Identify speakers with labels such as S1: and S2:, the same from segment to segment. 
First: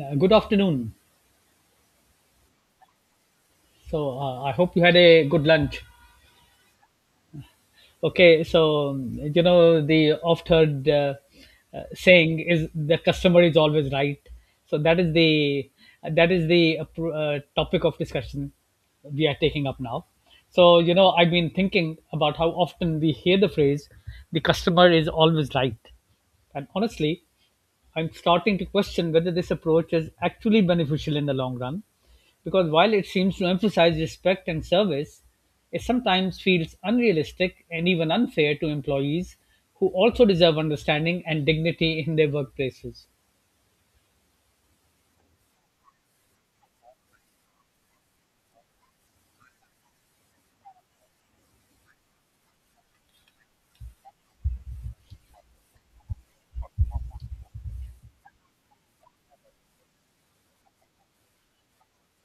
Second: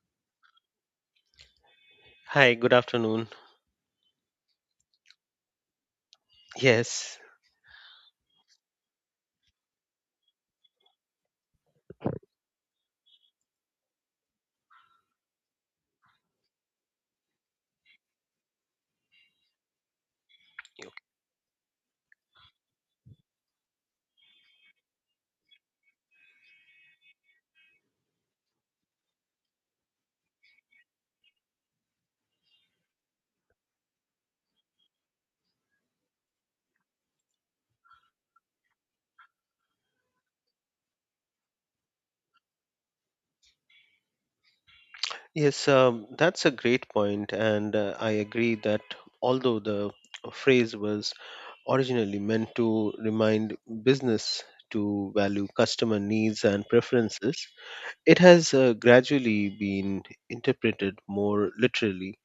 S1: Good afternoon.
S2: Hi, good afternoon.
S1: So I hope you had a good lunch.
S2: Yes,
S1: Okay, the oft-heard saying is the customer is always right. So that is the pr- topic of discussion we are taking up now. So I've been thinking about how often we hear the phrase "the customer is always right," and honestly, I'm starting to question whether this approach is actually beneficial in the long run, because while it seems to emphasize respect and service, it sometimes feels unrealistic and even unfair to employees who also deserve understanding and dignity in their workplaces.
S2: yes, that's a great point, and I agree that although the phrase was originally meant to remind business to value customer needs and preferences. It has gradually been interpreted more literally,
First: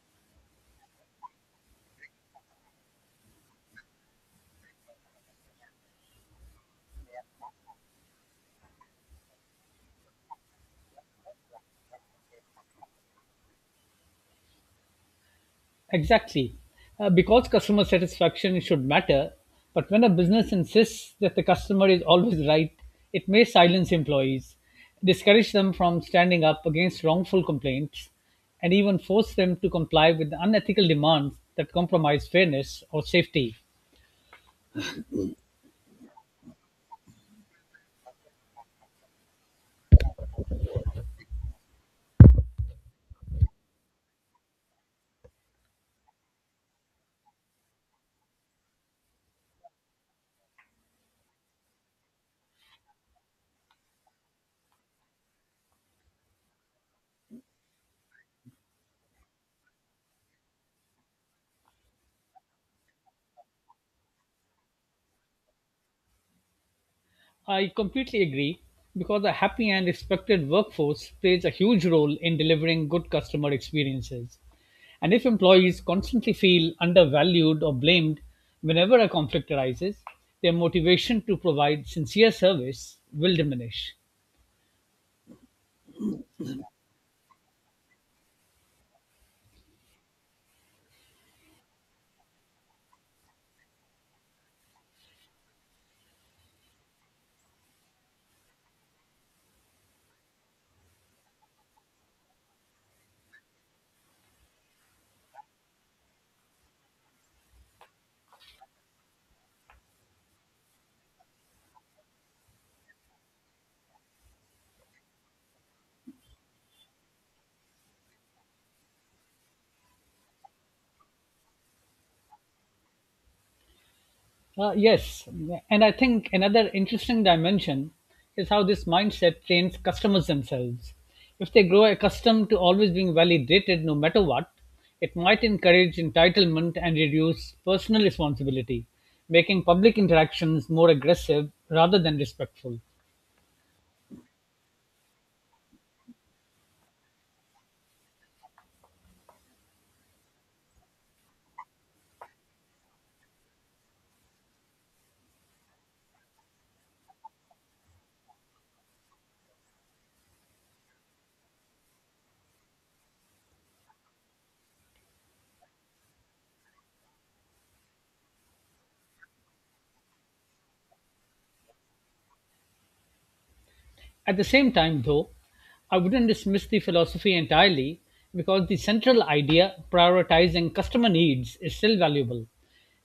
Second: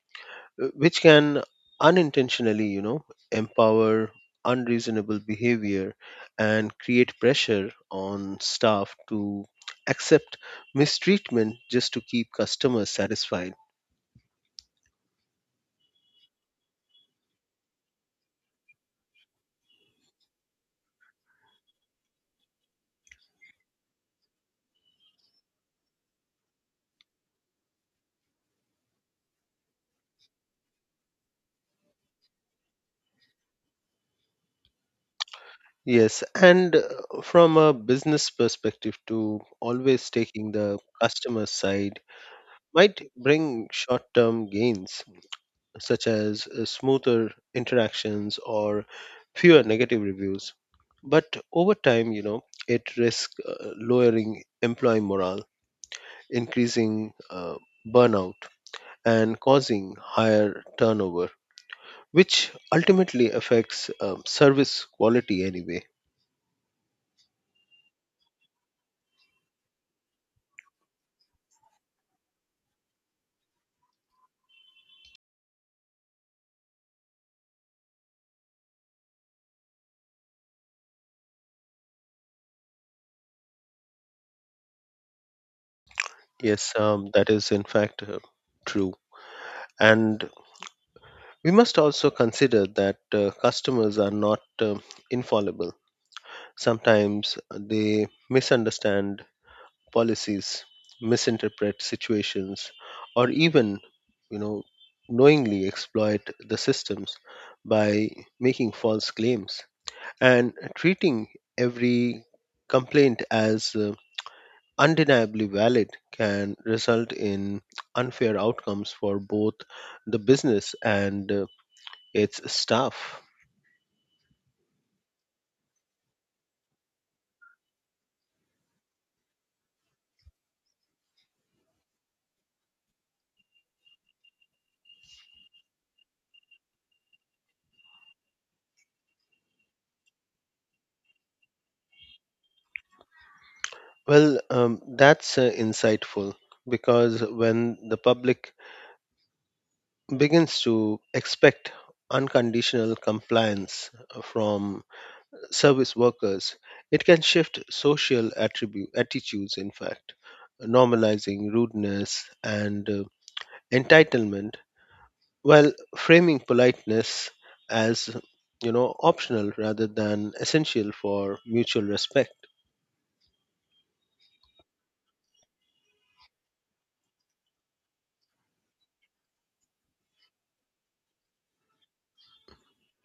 S2: which can unintentionally, you know, empower unreasonable behavior and create pressure on staff to accept mistreatment just to keep customers satisfied.
S1: Exactly. Because customer satisfaction should matter, but when a business insists that the customer is always right, it may silence employees, discourage them from standing up against wrongful complaints, and even force them to comply with unethical demands that compromise fairness or safety.
S2: Yes, and from a business perspective, to always taking the customer side might bring short term gains such as smoother interactions or fewer negative reviews. But over time, you know, it risks lowering employee morale, increasing burnout, and causing higher turnover, which ultimately affects service quality anyway.
S1: I completely agree, because a happy and respected workforce plays a huge role in delivering good customer experiences. And if employees constantly feel undervalued or blamed whenever a conflict arises, their motivation to provide sincere service will diminish.
S2: Yes, that is in fact true. And we must also consider that customers are not infallible. Sometimes they misunderstand policies, misinterpret situations, or even, you know, knowingly exploit the systems by making false claims, and treating every complaint as undeniably valid can result in unfair outcomes for both the business and its staff.
S1: Yes, and I think another interesting dimension is how this mindset trains customers themselves. If they grow accustomed to always being validated no matter what, it might encourage entitlement and reduce personal responsibility, making public interactions more aggressive rather than respectful.
S2: Well, that's insightful because when the public begins to expect unconditional compliance from service workers, it can shift attitudes, in fact, normalizing rudeness and entitlement, while framing politeness as, you know, optional rather than essential for mutual respect.
S1: At the same time, though, I wouldn't dismiss the philosophy entirely, because the central idea, prioritizing customer needs, is still valuable.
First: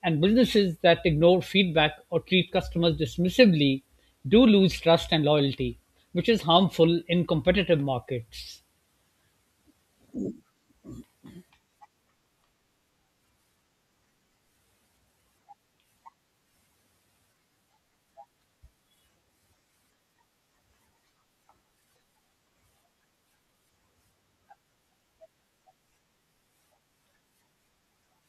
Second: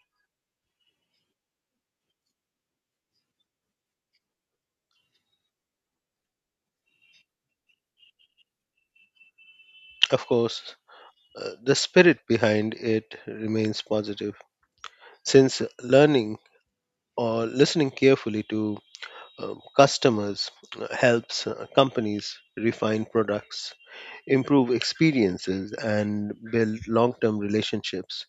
S1: And businesses that ignore feedback or treat customers dismissively do lose trust and loyalty, which is harmful in competitive markets.
S2: Of course, the spirit behind it remains positive since learning or listening carefully to customers helps companies refine products, improve experiences, and build long term relationships.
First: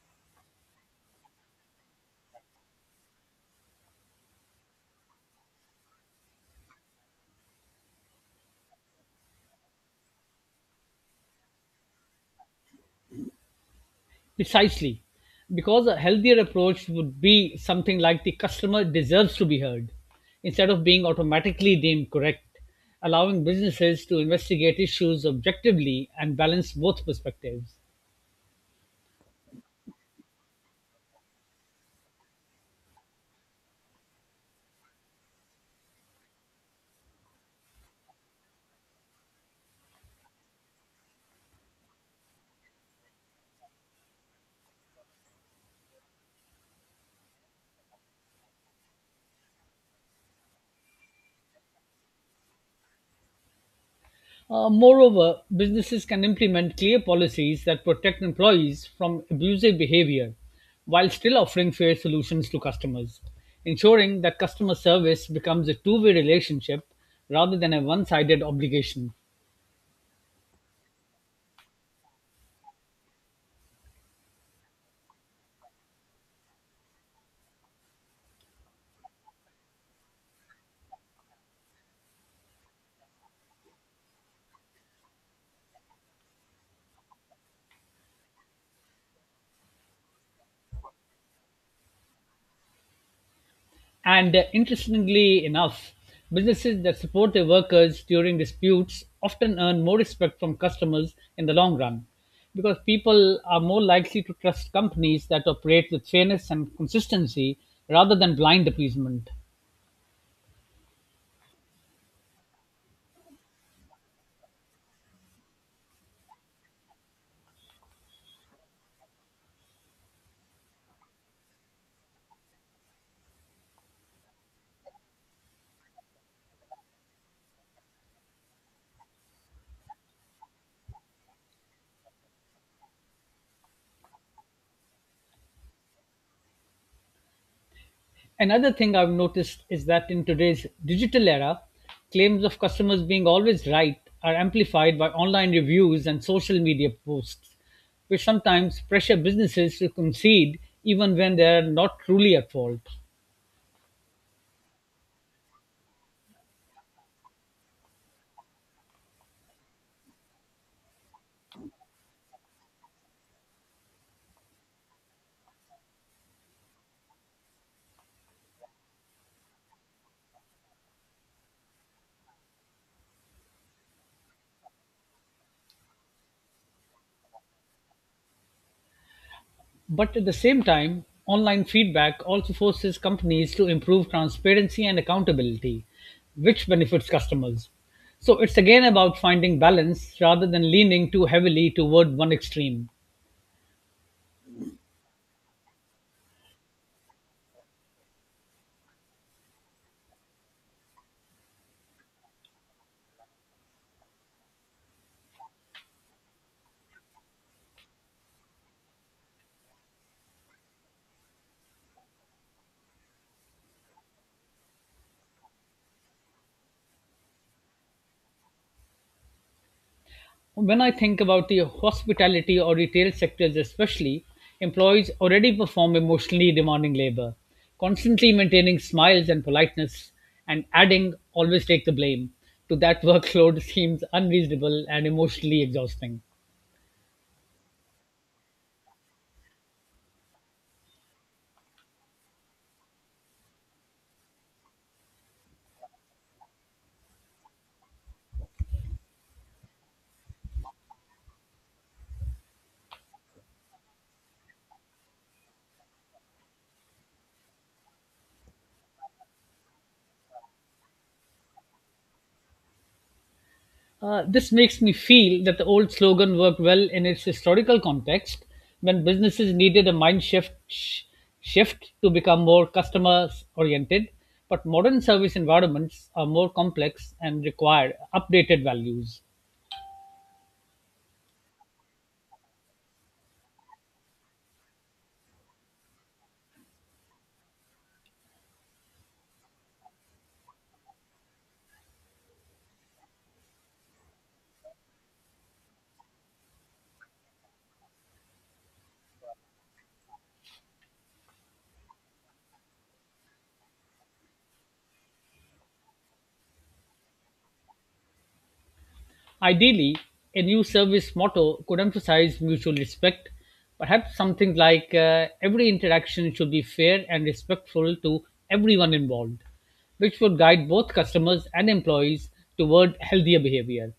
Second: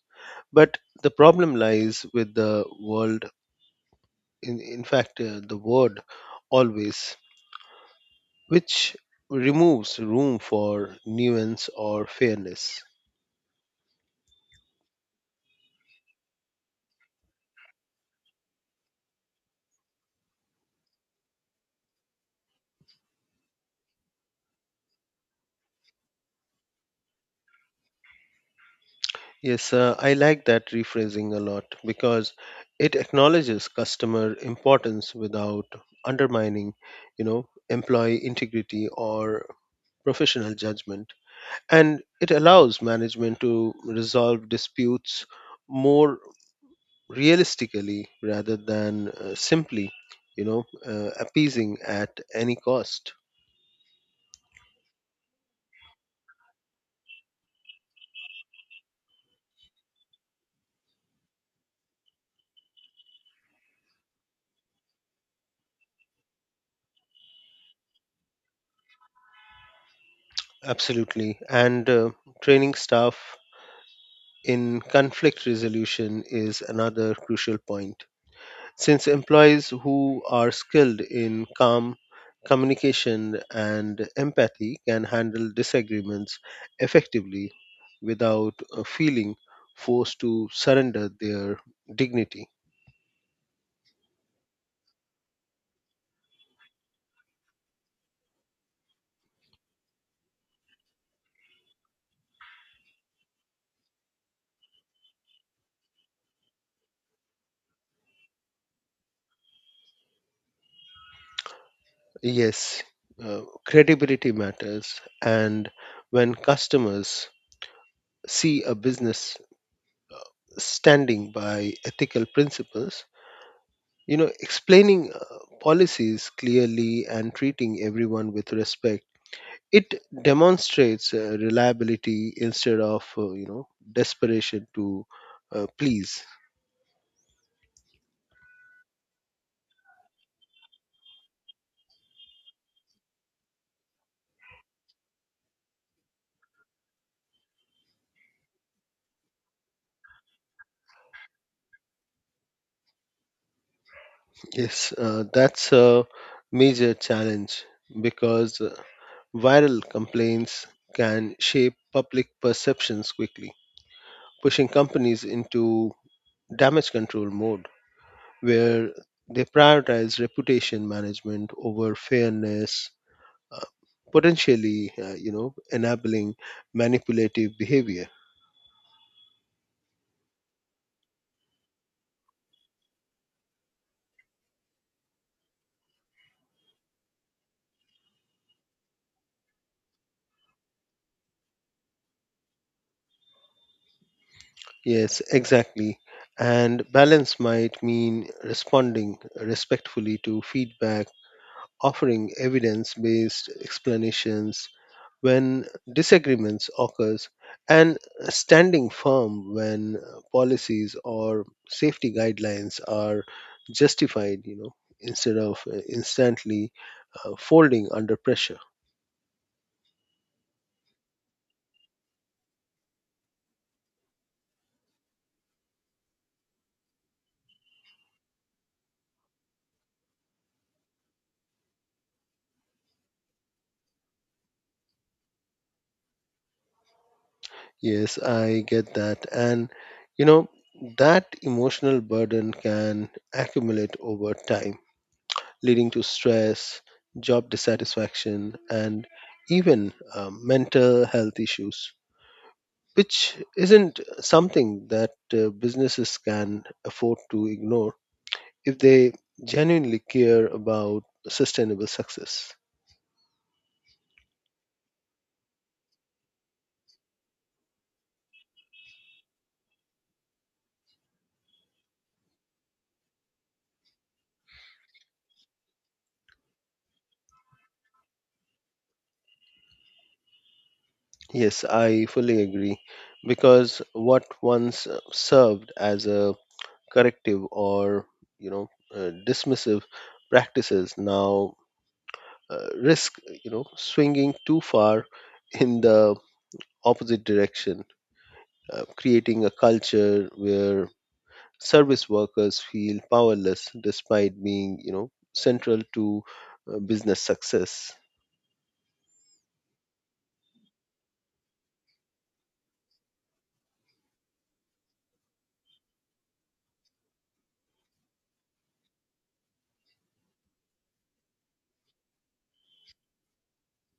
S2: But the problem lies with the world, in fact, the word always, which removes room for nuance or fairness.
S1: Precisely, because a healthier approach would be something like the customer deserves to be heard instead of being automatically deemed correct, allowing businesses to investigate issues objectively and balance both perspectives.
S2: Yes, I like that rephrasing a lot because it acknowledges customer importance without undermining, you know, employee integrity or professional judgment, and it allows management to resolve disputes more realistically rather than simply, you know, appeasing at any cost.
S1: Moreover, businesses can implement clear policies that protect employees from abusive behavior while still offering fair solutions to customers, ensuring that customer service becomes a two-way relationship rather than a one sided obligation.
S2: Absolutely. And training staff in conflict resolution is another crucial point, since employees who are skilled in calm communication and empathy can handle disagreements effectively without feeling forced to surrender their dignity.
S1: And Interestingly enough, businesses that support their workers during disputes often earn more respect from customers in the long run, because people are more likely to trust companies that operate with fairness and consistency rather than blind appeasement.
S2: Yes, credibility matters, and when customers see a business standing by ethical principles, you know, explaining policies clearly and treating everyone with respect. It demonstrates reliability instead of, you know, desperation to please.
S1: Another thing I've noticed is that in today's digital era, claims of customers being always right are amplified by online reviews and social media posts, which sometimes pressure businesses to concede even when they're not truly at fault.
S2: Yes, that's a major challenge because viral complaints can shape public perceptions quickly, pushing companies into damage control mode where they prioritize reputation management over fairness, uh, potentially, you know, enabling manipulative behavior.
S1: But at the same time, online feedback also forces companies to improve transparency and accountability, which benefits customers. So it's again about finding balance rather than leaning too heavily toward one extreme.
S2: Yes, exactly. And balance might mean responding respectfully to feedback, offering evidence based explanations when disagreements occurs, and standing firm when policies or safety guidelines are justified, you know, instead of instantly folding under pressure.
S1: When I think about the hospitality or retail sectors, especially, employees already perform emotionally demanding labor. Constantly maintaining smiles and politeness, and adding always take the blame to that workload seems unreasonable and emotionally exhausting.
S2: Yes, I get that. And you know, that emotional burden can accumulate over time, leading to stress, job dissatisfaction, and even mental health issues, which isn't something that businesses can afford to ignore if they genuinely care about sustainable success.
S1: This makes me feel that the old slogan worked well in its historical context, when businesses needed a shift to become more customer oriented, but modern service environments are more complex and require updated values.
S2: Yes, I fully agree, because what once served as a corrective or, you know, dismissive practices now risk, you know, swinging too far in the opposite direction, creating a culture where service workers feel powerless despite being, you know, central to business success.
S1: Ideally, a new service motto could emphasize mutual respect. Perhaps something like every interaction should be fair and respectful to everyone involved, which would guide both customers and employees toward healthier behavior.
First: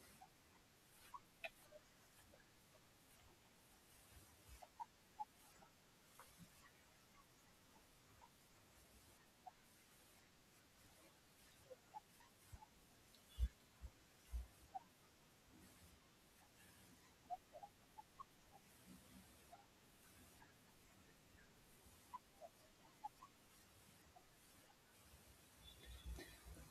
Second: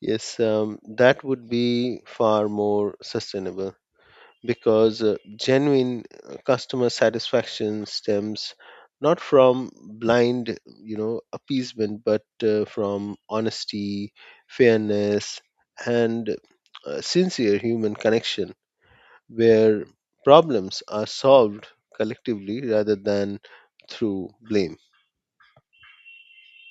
S2: Yes that would be far more sustainable because genuine customer satisfaction stems not from blind, you know, appeasement, but from honesty, fairness, and sincere human connection where problems are solved collectively rather than through blame.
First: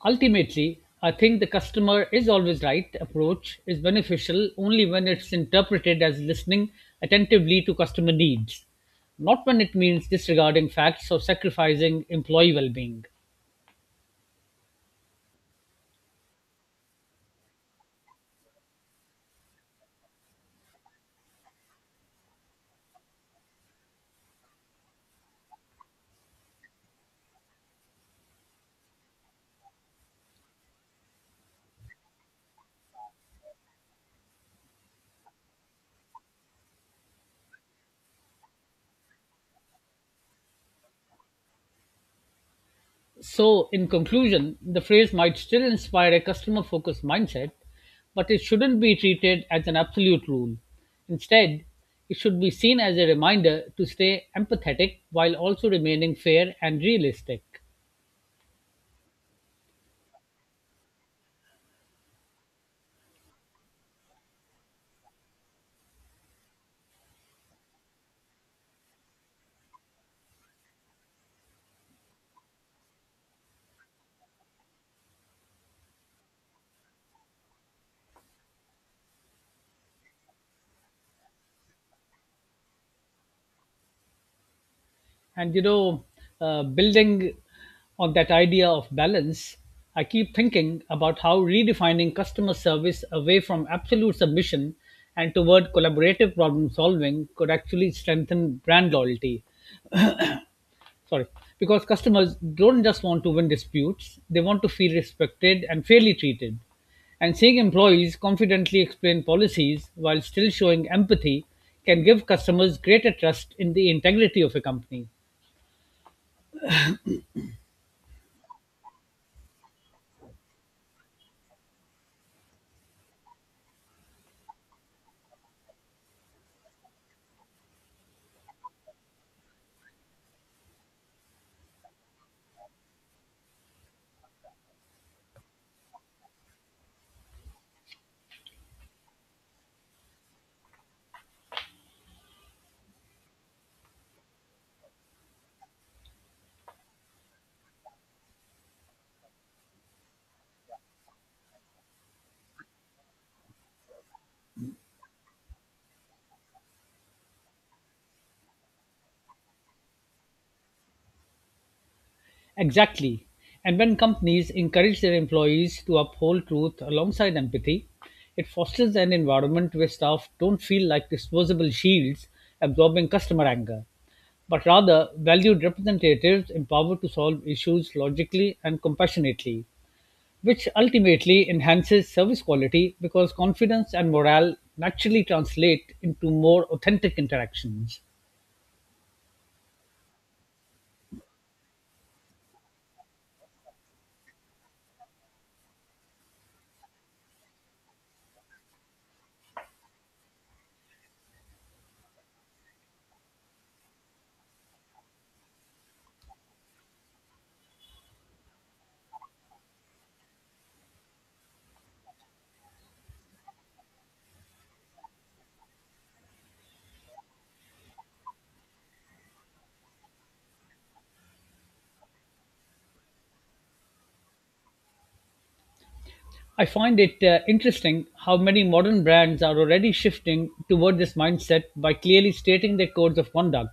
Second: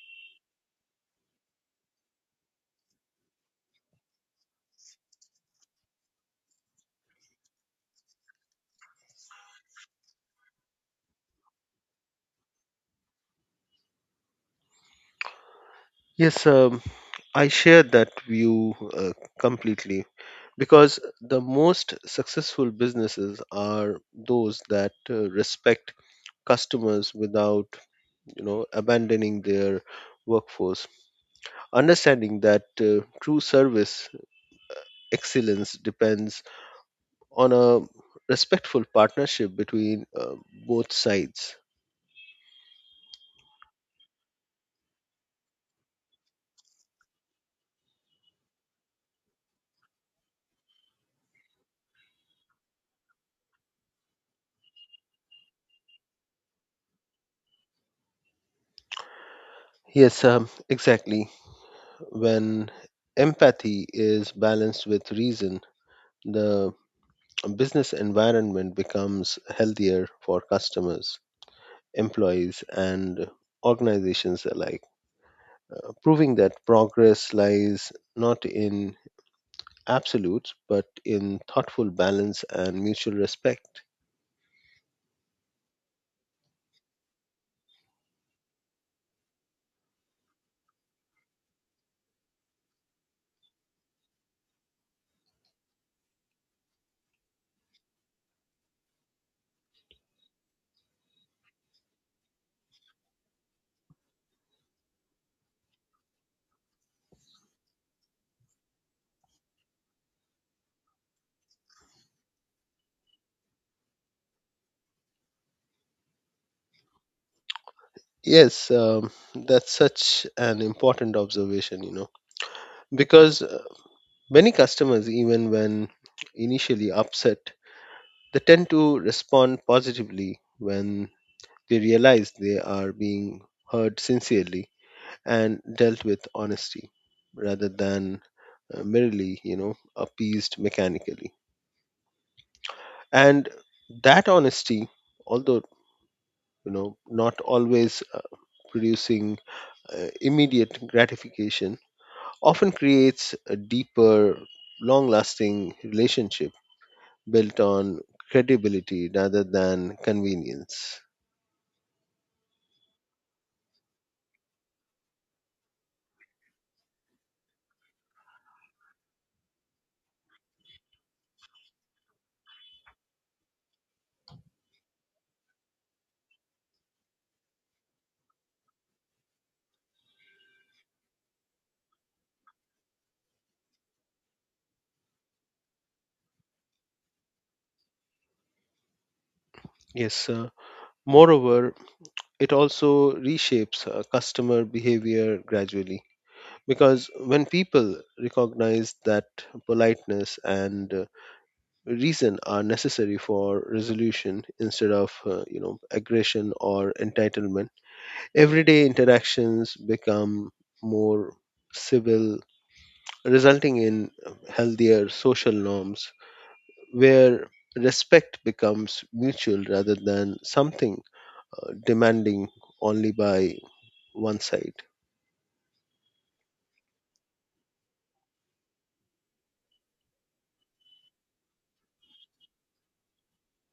S1: Ultimately, I think the customer is always right approach is beneficial only when it's interpreted as listening attentively to customer needs, not when it means disregarding facts or sacrificing employee well being.
S2: Yes um, i share that view completely because the most successful businesses are those that respect customers without, you know, abandoning their workforce, understanding that true service excellence depends on a respectful partnership between both sides.
S1: So, in conclusion, the phrase might still inspire a customer focused mindset, but it shouldn't be treated as an absolute rule. Instead, it should be seen as a reminder to stay empathetic while also remaining fair and realistic.
S2: Yes exactly. When empathy is balanced with reason, the business environment becomes healthier for customers, employees, and organizations alike, proving that progress lies not in absolutes, but in thoughtful balance and mutual respect.
S1: And you know, Building on that idea of balance, I keep thinking about how redefining customer service away from absolute submission and toward collaborative problem solving could actually strengthen brand loyalty, sorry, because customers don't just want to win disputes, they want to feel respected and fairly treated. And seeing employees confidently explain policies while still showing empathy can give customers greater trust in the integrity of a company.
S2: Yes, that's such an important observation, you know, because many customers, even when initially upset, they tend to respond positively when they realize they are being heard sincerely and dealt with honesty rather than merely, you know, appeased mechanically. And that honesty, although, you know, not always producing immediate gratification, often creates a deeper long lasting relationship built on credibility rather than convenience.
S1: Exactly. And when companies encourage their employees to uphold truth alongside empathy, it fosters an environment where staff don't feel like disposable shields absorbing customer anger, but rather valued representatives empowered to solve issues logically and compassionately, which ultimately enhances service quality because confidence and morale naturally translate into more authentic interactions.
S2: yes uh, Moreover, it also reshapes customer behavior gradually because when people recognize that politeness and reason are necessary for resolution instead of, you know, aggression or entitlement, everyday interactions become more civil, resulting in healthier social norms where respect becomes mutual rather than something demanding only by one side.
S1: I find it interesting how many modern brands are already shifting toward this mindset by clearly stating their codes of conduct,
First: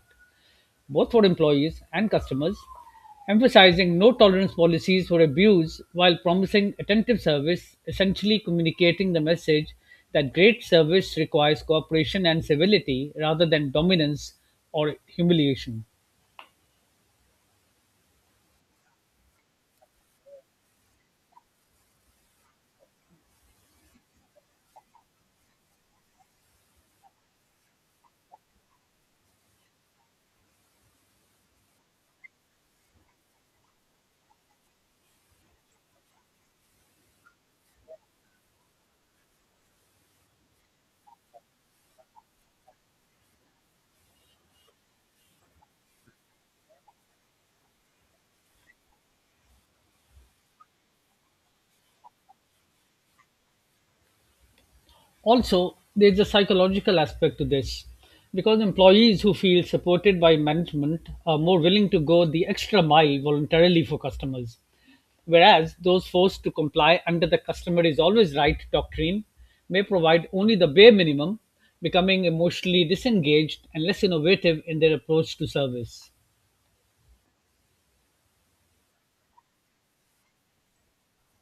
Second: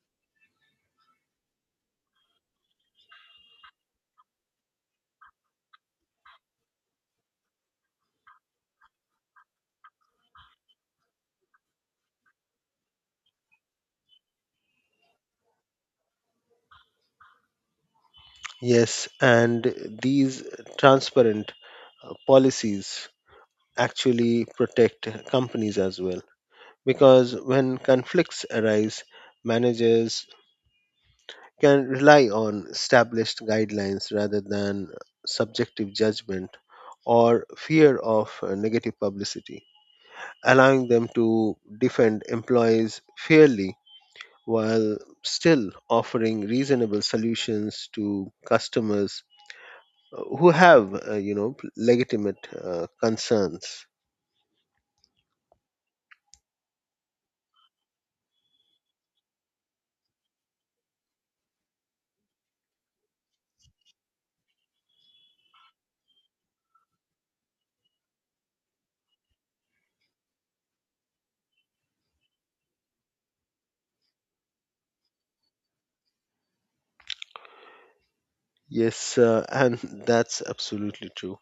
S1: both for employees and customers, emphasizing no tolerance policies for abuse while promising attentive service, essentially communicating the message that great service requires cooperation and civility rather than dominance or humiliation.
S2: Yes, and these transparent policies actually protect companies as well, because when conflicts arise, managers can rely on established guidelines rather than subjective judgment or fear of negative publicity, allowing them to defend employees fairly while still offering reasonable solutions to customers who have, you know, legitimate concerns.
S1: Also, there's a psychological aspect to this, because employees who feel supported by management are more willing to go the extra mile voluntarily for customers, whereas those forced to comply under the customer is always right doctrine may provide only the bare minimum, becoming emotionally disengaged and less innovative in their approach to service.
S2: Yes, and that's absolutely true.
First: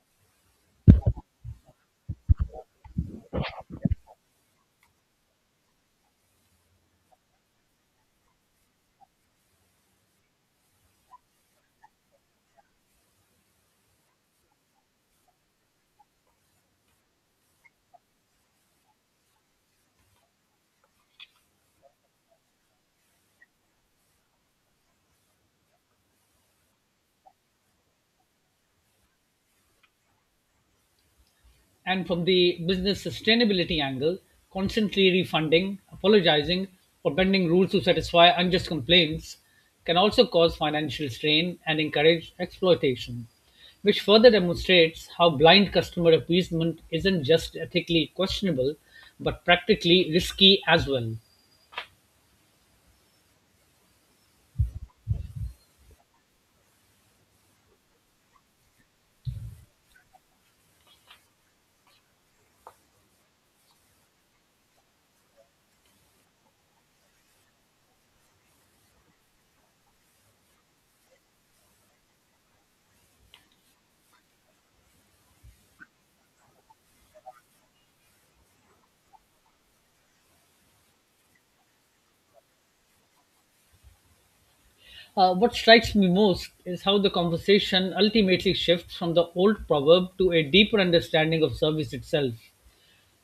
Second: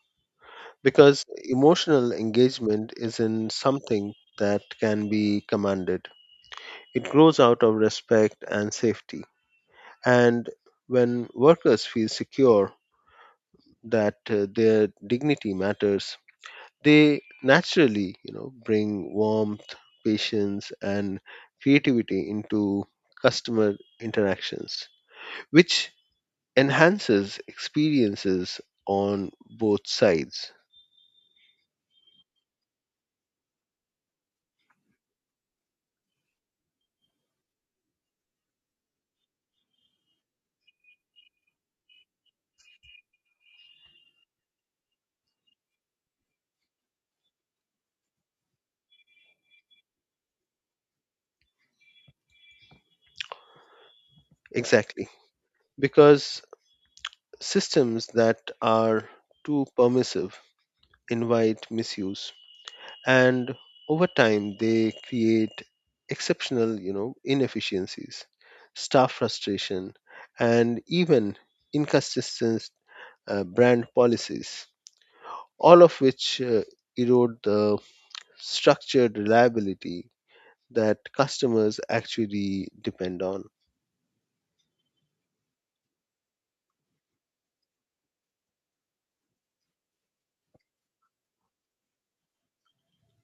S2: Because emotional engagement isn't something that can be commanded. It grows out of respect and safety. And when workers feel secure that their dignity matters, they naturally, you know, bring warmth, patience, and creativity into customer interactions, which enhances experiences on both sides.
S1: And from the business sustainability angle, constantly refunding, apologizing, or bending rules to satisfy unjust complaints can also cause financial strain and encourage exploitation, which further demonstrates how blind customer appeasement isn't just ethically questionable, but practically risky as well.
S2: Exactly. Because systems that are too permissive invite misuse, and over time they create exceptional, you know, inefficiencies, staff frustration, and even inconsistent brand policies, all of which erode the structured reliability that customers actually depend on.
S1: What strikes me most is how the conversation ultimately shifts from the old proverb to a deeper understanding of service itself,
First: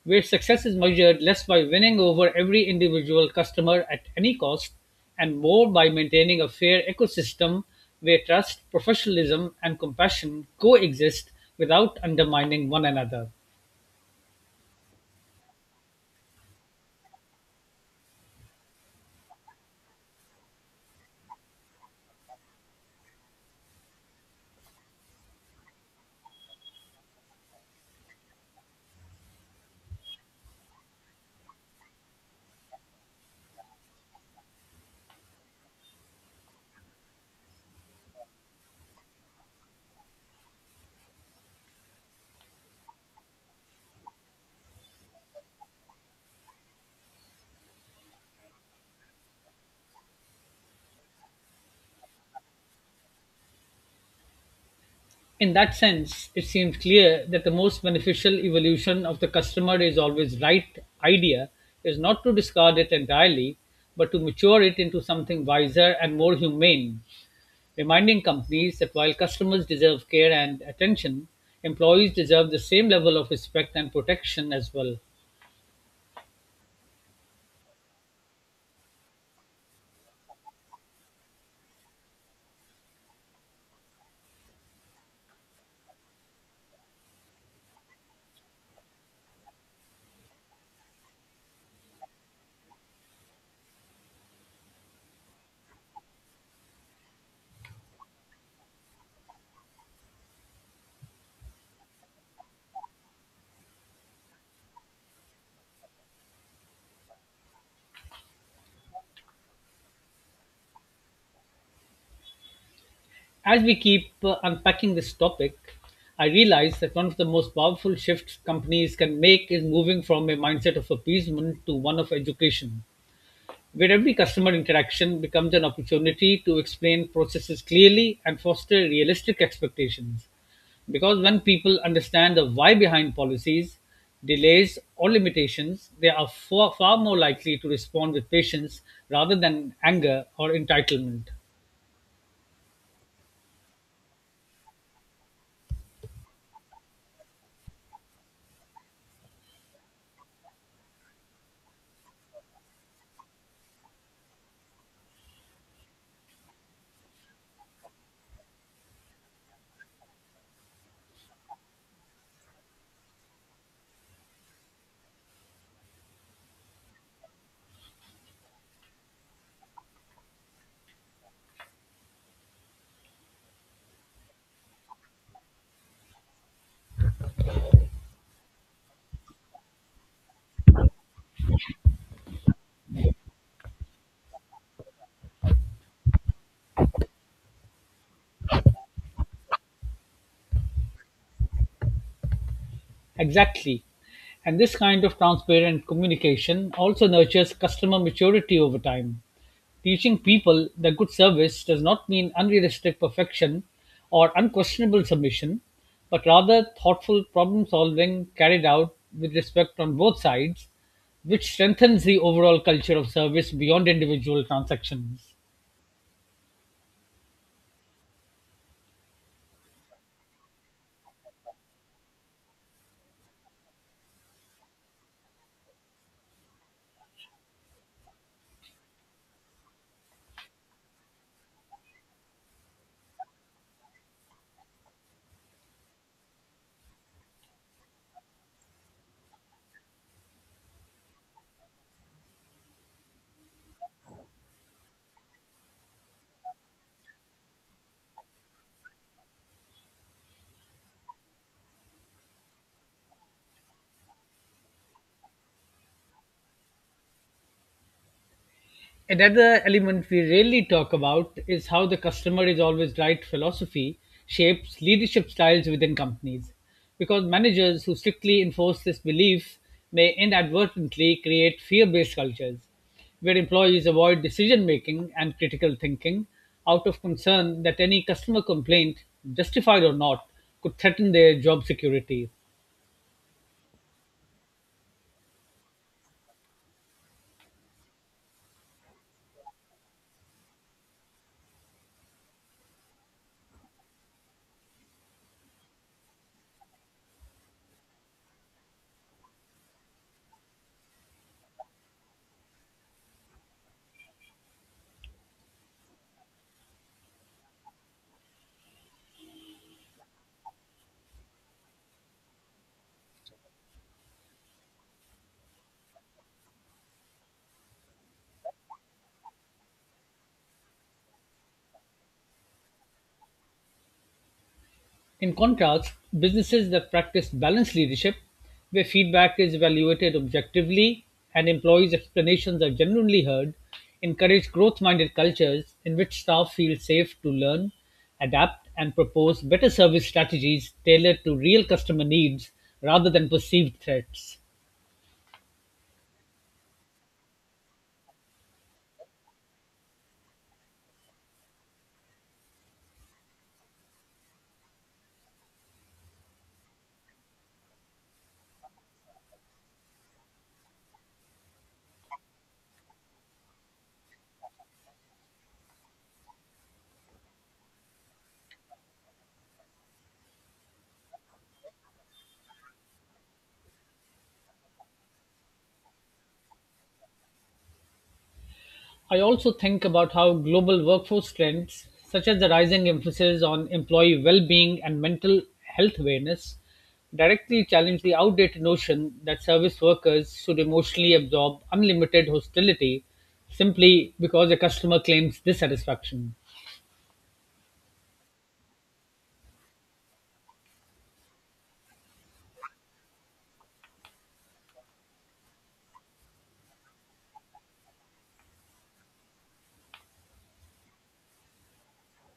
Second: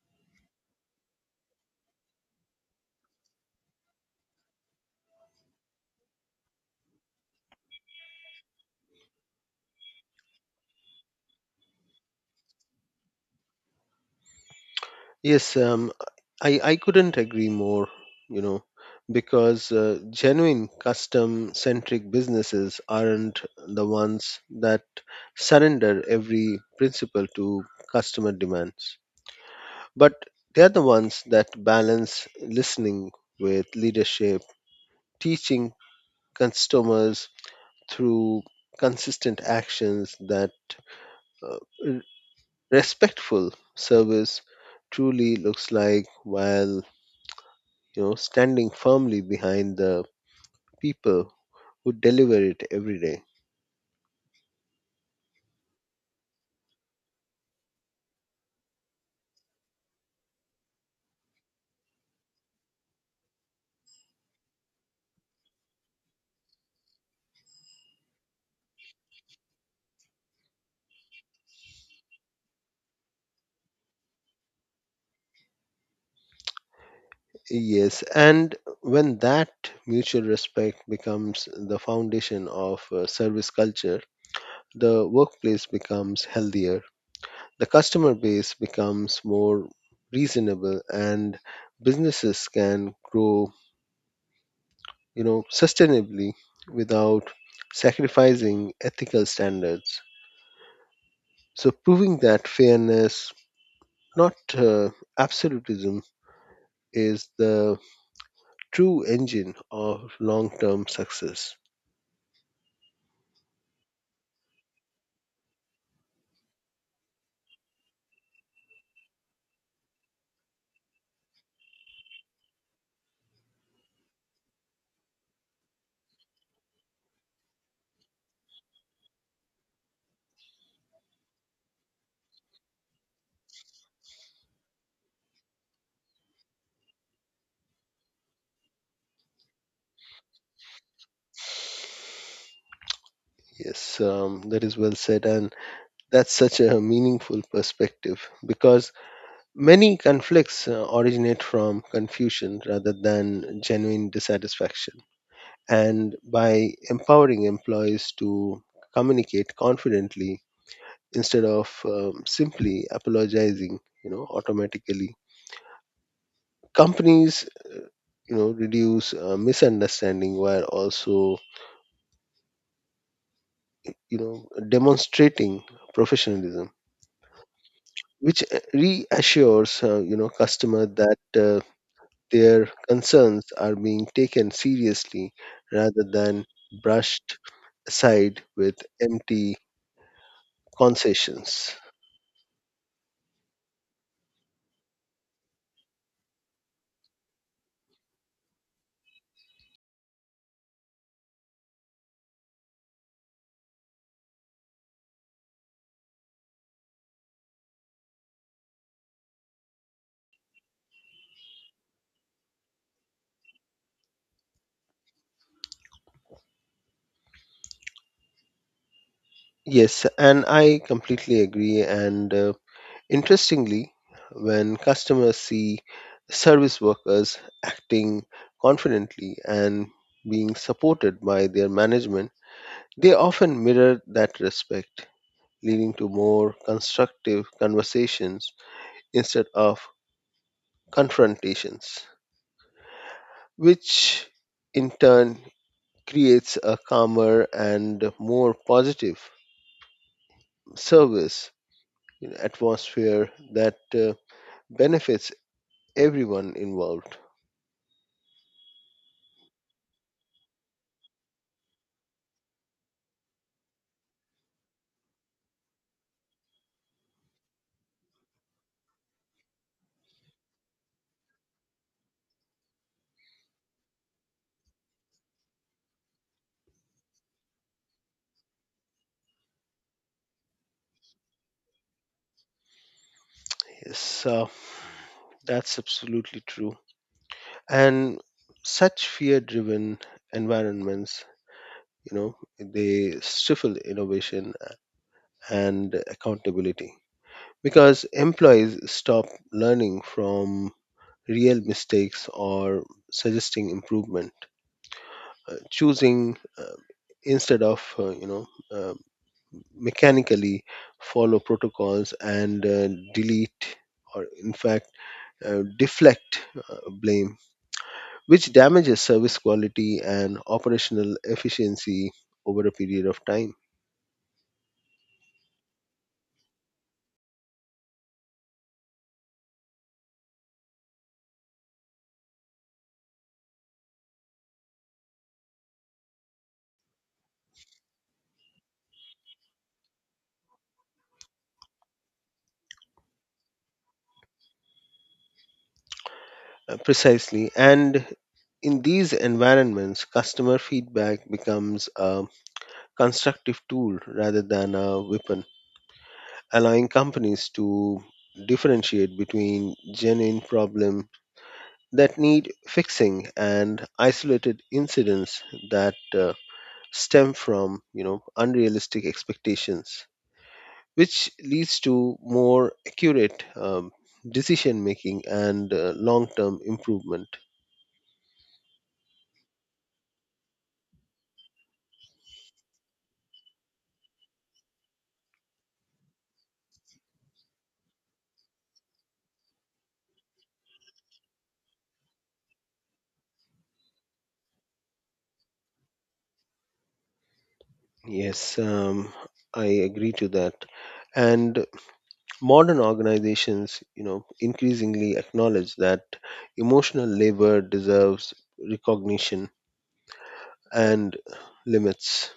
S1: where success is measured less by winning over every individual customer at any cost and more by maintaining a fair ecosystem where trust, professionalism, and compassion coexist without undermining one another.
S2: Yes, I couldn't agree more, you know, because genuine custom centric businesses aren't the ones that surrender every principle to customer demands, but they're the ones that balance listening with leadership, teaching customers through consistent actions that uh, r- respectful service truly looks like, while, you know, standing firmly behind the people who deliver it every day.
S1: In that sense, it seems clear that the most beneficial evolution of the customer is always right idea is not to discard it entirely, but to mature it into something wiser and more humane, reminding companies that while customers deserve care and attention, employees deserve the same level of respect and protection as well.
S2: Yes, and when that mutual respect becomes the foundation of service culture, the workplace becomes healthier, the customer base becomes more reasonable, and businesses can grow, you know, sustainably without sacrificing ethical standards. So, proving that fairness, not absolutism, is the true engine of long term success.
S1: As we keep unpacking this topic, I realize that one of the most powerful shifts companies can make is moving from a mindset of appeasement to one of education, where every customer interaction becomes an opportunity to explain processes clearly and foster realistic expectations. Because when people understand the why behind policies, delays, or limitations, they are far, far more likely to respond with patience rather than anger or entitlement.
S2: Yes, that is well said, and that's such a meaningful perspective because many conflicts originate from confusion rather than genuine dissatisfaction. And by empowering employees to communicate confidently instead of simply apologizing, you know, automatically, companies, you know, reduce misunderstanding while also, you know, demonstrating professionalism, which reassures, you know, customer that their concerns are being taken seriously rather than brushed aside with empty concessions.
S1: Exactly. And this kind of transparent communication also nurtures customer maturity over time. Teaching people that good service does not mean unrealistic perfection or unquestionable submission, but rather thoughtful problem solving carried out with respect on both sides, which strengthens the overall culture of service beyond individual transactions.
S2: Yes and I completely agree. And interestingly, when customers see service workers acting confidently and being supported by their management, they often mirror that respect, leading to more constructive conversations instead of confrontations, which in turn creates a calmer and more positive service atmosphere that benefits everyone involved.
S1: Another element we rarely talk about is how the customer is always right philosophy shapes leadership styles within companies. Because managers who strictly enforce this belief may inadvertently create fear based cultures, where employees avoid decision making and critical thinking out of concern that any customer complaint, justified or not, could threaten their job security.
S2: Yes, that's absolutely true. And such fear driven environments, you know, they stifle innovation and accountability because employees stop learning from real mistakes or suggesting improvement, choosing, instead of, uh, mechanically follow protocols and delete, or in fact deflect uh, blame, which damages service quality and operational efficiency over a period of time.
S1: In contrast, businesses that practice balanced leadership, where feedback is evaluated objectively and employees' explanations are genuinely heard, encourage growth minded cultures in which staff feel safe to learn, adapt, and propose better service strategies tailored to real customer needs rather than perceived threats.
S2: Precisely. And in these environments, customer feedback becomes a constructive tool rather than a weapon, allowing companies to differentiate between genuine problems that need fixing and isolated incidents that stem from, you know, unrealistic expectations, which leads to more accurate decision making and long term improvement.
S1: I also think about how global workforce trends, such as the rising emphasis on employee well being and mental health awareness, directly challenge the outdated notion that service workers should emotionally absorb unlimited hostility simply because a customer claims dissatisfaction.
S2: Yes, I agree to that. And modern organizations, you know, increasingly acknowledge that emotional labor deserves recognition and limits,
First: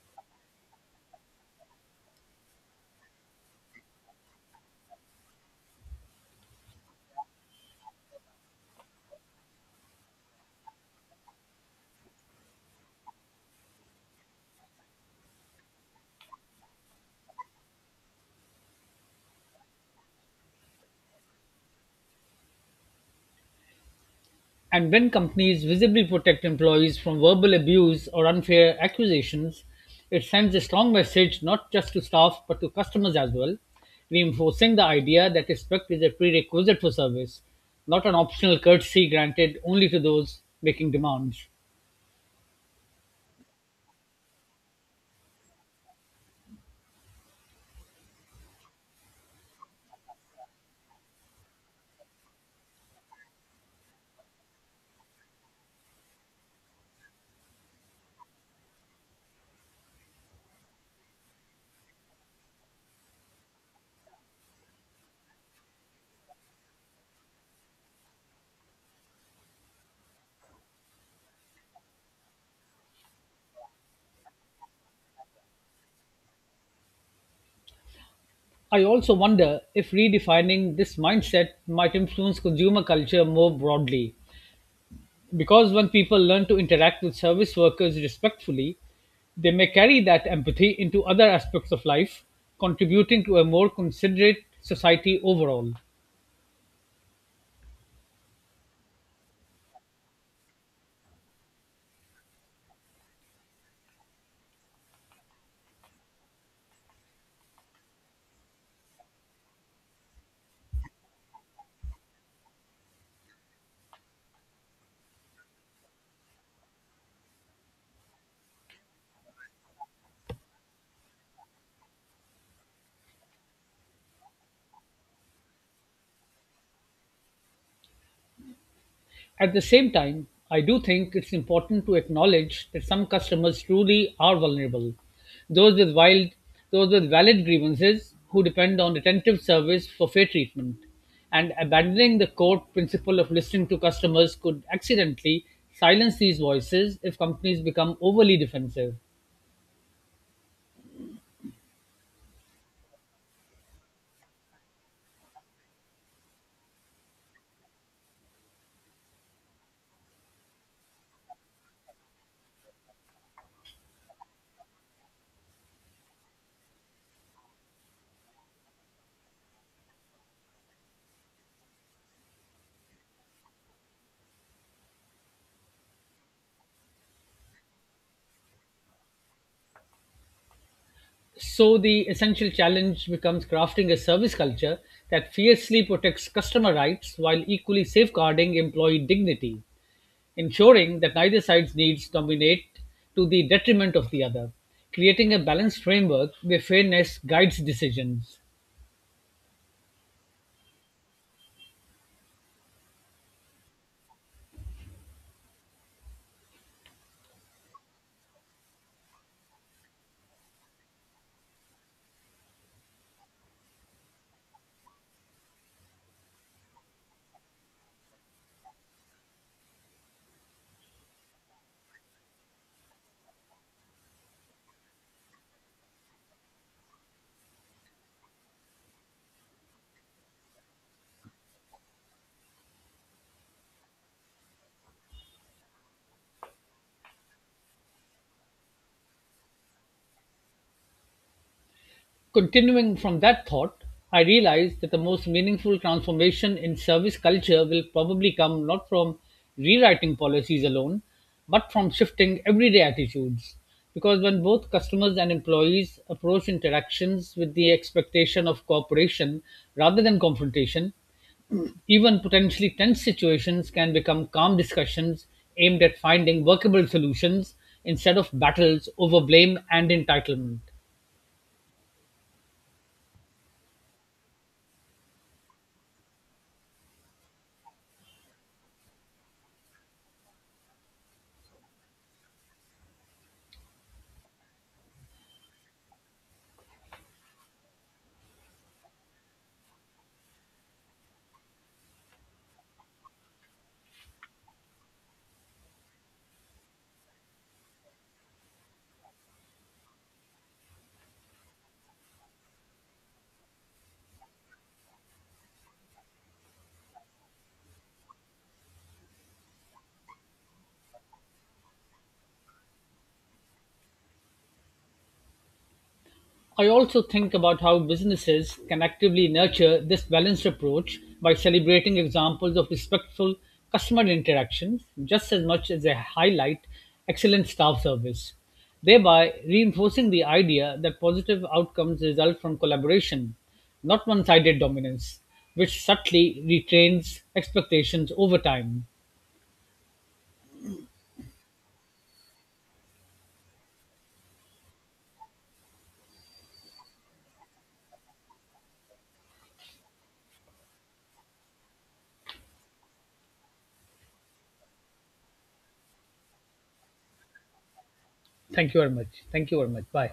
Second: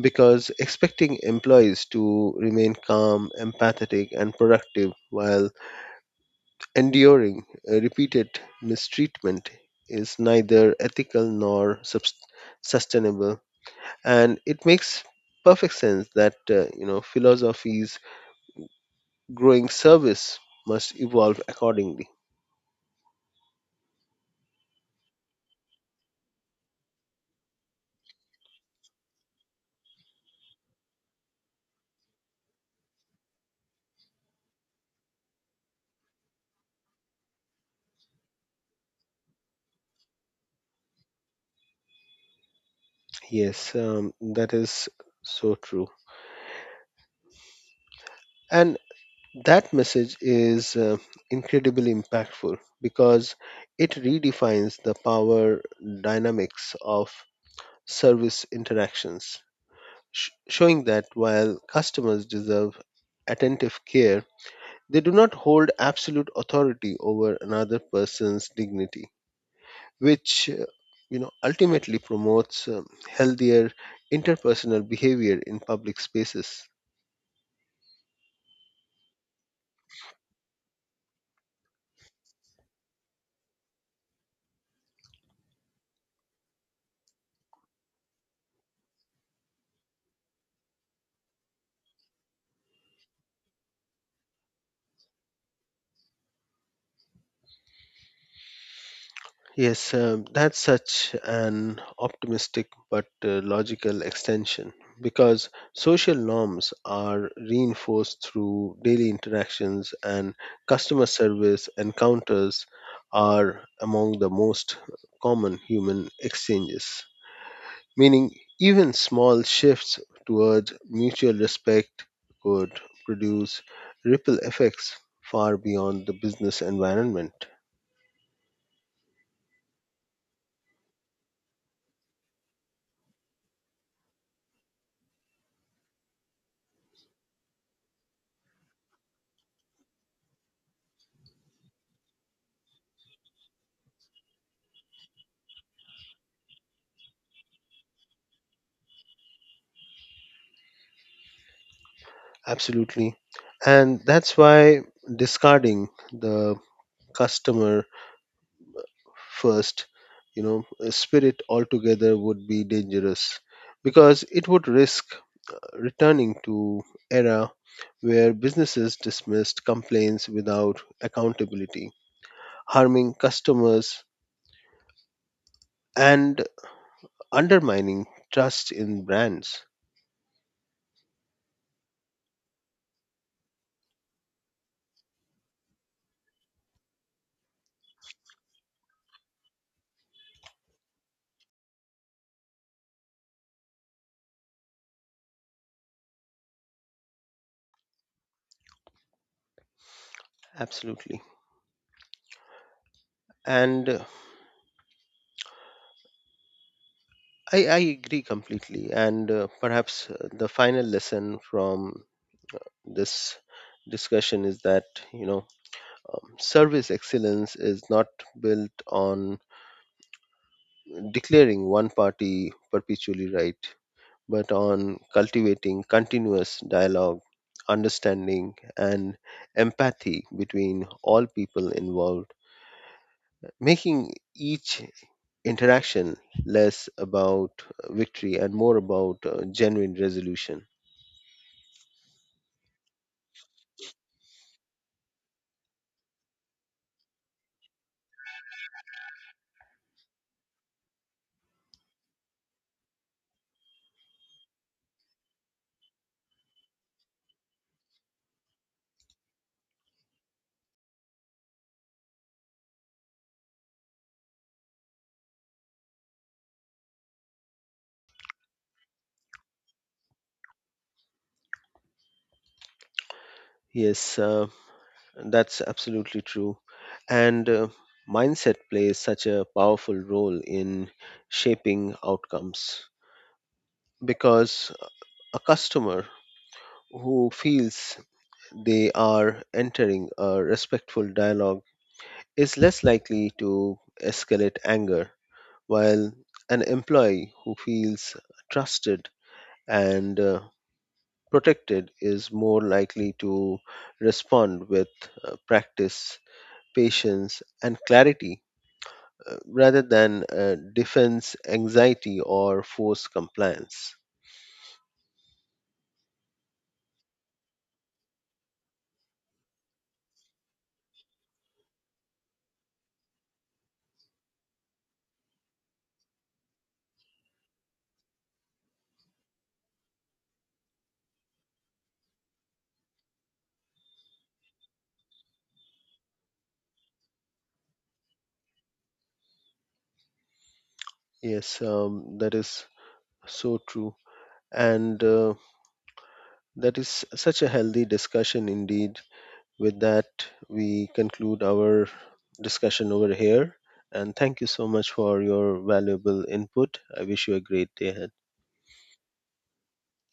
S2: because expecting employees to remain calm, empathetic, and productive while enduring repeated mistreatment is neither ethical nor sustainable. And it makes perfect sense that, you know, philosophies growing service must evolve accordingly.
S1: And when companies visibly protect employees from verbal abuse or unfair accusations, it sends a strong message not just to staff but to customers as well, reinforcing the idea that respect is a prerequisite for service, not an optional courtesy granted only to those making demands.
S2: Yes, that is so true. And that message is incredibly impactful because it redefines the power dynamics of service interactions, showing that while customers deserve attentive care, they do not hold absolute authority over another person's dignity, which, you know, ultimately promotes healthier interpersonal behavior in public spaces.
S1: I also wonder if redefining this mindset might influence consumer culture more broadly, because when people learn to interact with service workers respectfully, they may carry that empathy into other aspects of life, contributing to a more considerate society overall.
S2: Yes, that's such an optimistic but logical extension because social norms are reinforced through daily interactions, and customer service encounters are among the most common human exchanges, meaning even small shifts towards mutual respect could produce ripple effects far beyond the business environment.
S1: At the same time, I do think it's important to acknowledge that some customers truly are vulnerable. Those with wild, those with valid grievances who depend on attentive service for fair treatment. And abandoning the core principle of listening to customers could accidentally silence these voices if companies become overly defensive.
S2: Absolutely. And that's why discarding the customer first, you know, spirit altogether would be dangerous because it would risk returning to era where businesses dismissed complaints without accountability, harming customers and undermining trust in brands.
S1: So the essential challenge becomes crafting a service culture that fiercely protects customer rights while equally safeguarding employee dignity, ensuring that neither side's needs dominate to the detriment of the other, creating a balanced framework where fairness guides decisions.
S2: Absolutely. And I agree completely. And perhaps the final lesson from this discussion is that, you know, service excellence is not built on declaring one party perpetually right, but on cultivating continuous dialogue, understanding, and empathy between all people involved, making each interaction less about victory and more about genuine resolution.
S1: Continuing from that thought, I realized that the most meaningful transformation in service culture will probably come not from rewriting policies alone, but from shifting everyday attitudes. Because when both customers and employees approach interactions with the expectation of cooperation rather than confrontation, even potentially tense situations can become calm discussions aimed at finding workable solutions instead of battles over blame and entitlement.
S2: Yes, that's absolutely true. And mindset plays such a powerful role in shaping outcomes because a customer who feels they are entering a respectful dialogue is less likely to escalate anger, while an employee who feels trusted and protected is more likely to respond with practice, patience, and clarity, rather than defense anxiety or forced compliance.
S1: I also think about how businesses can actively nurture this balanced approach by celebrating examples of respectful customer interaction just as much as they highlight excellent staff service, thereby reinforcing the idea that positive outcomes result from collaboration, not one sided dominance, which subtly retrains expectations over time.
S2: Yes, that is so true. And that is such a healthy discussion indeed. With that, we conclude our discussion over here. And thank you so much for your valuable input. I wish you a great day ahead.
S1: Thank you very much. Thank you very much. Bye.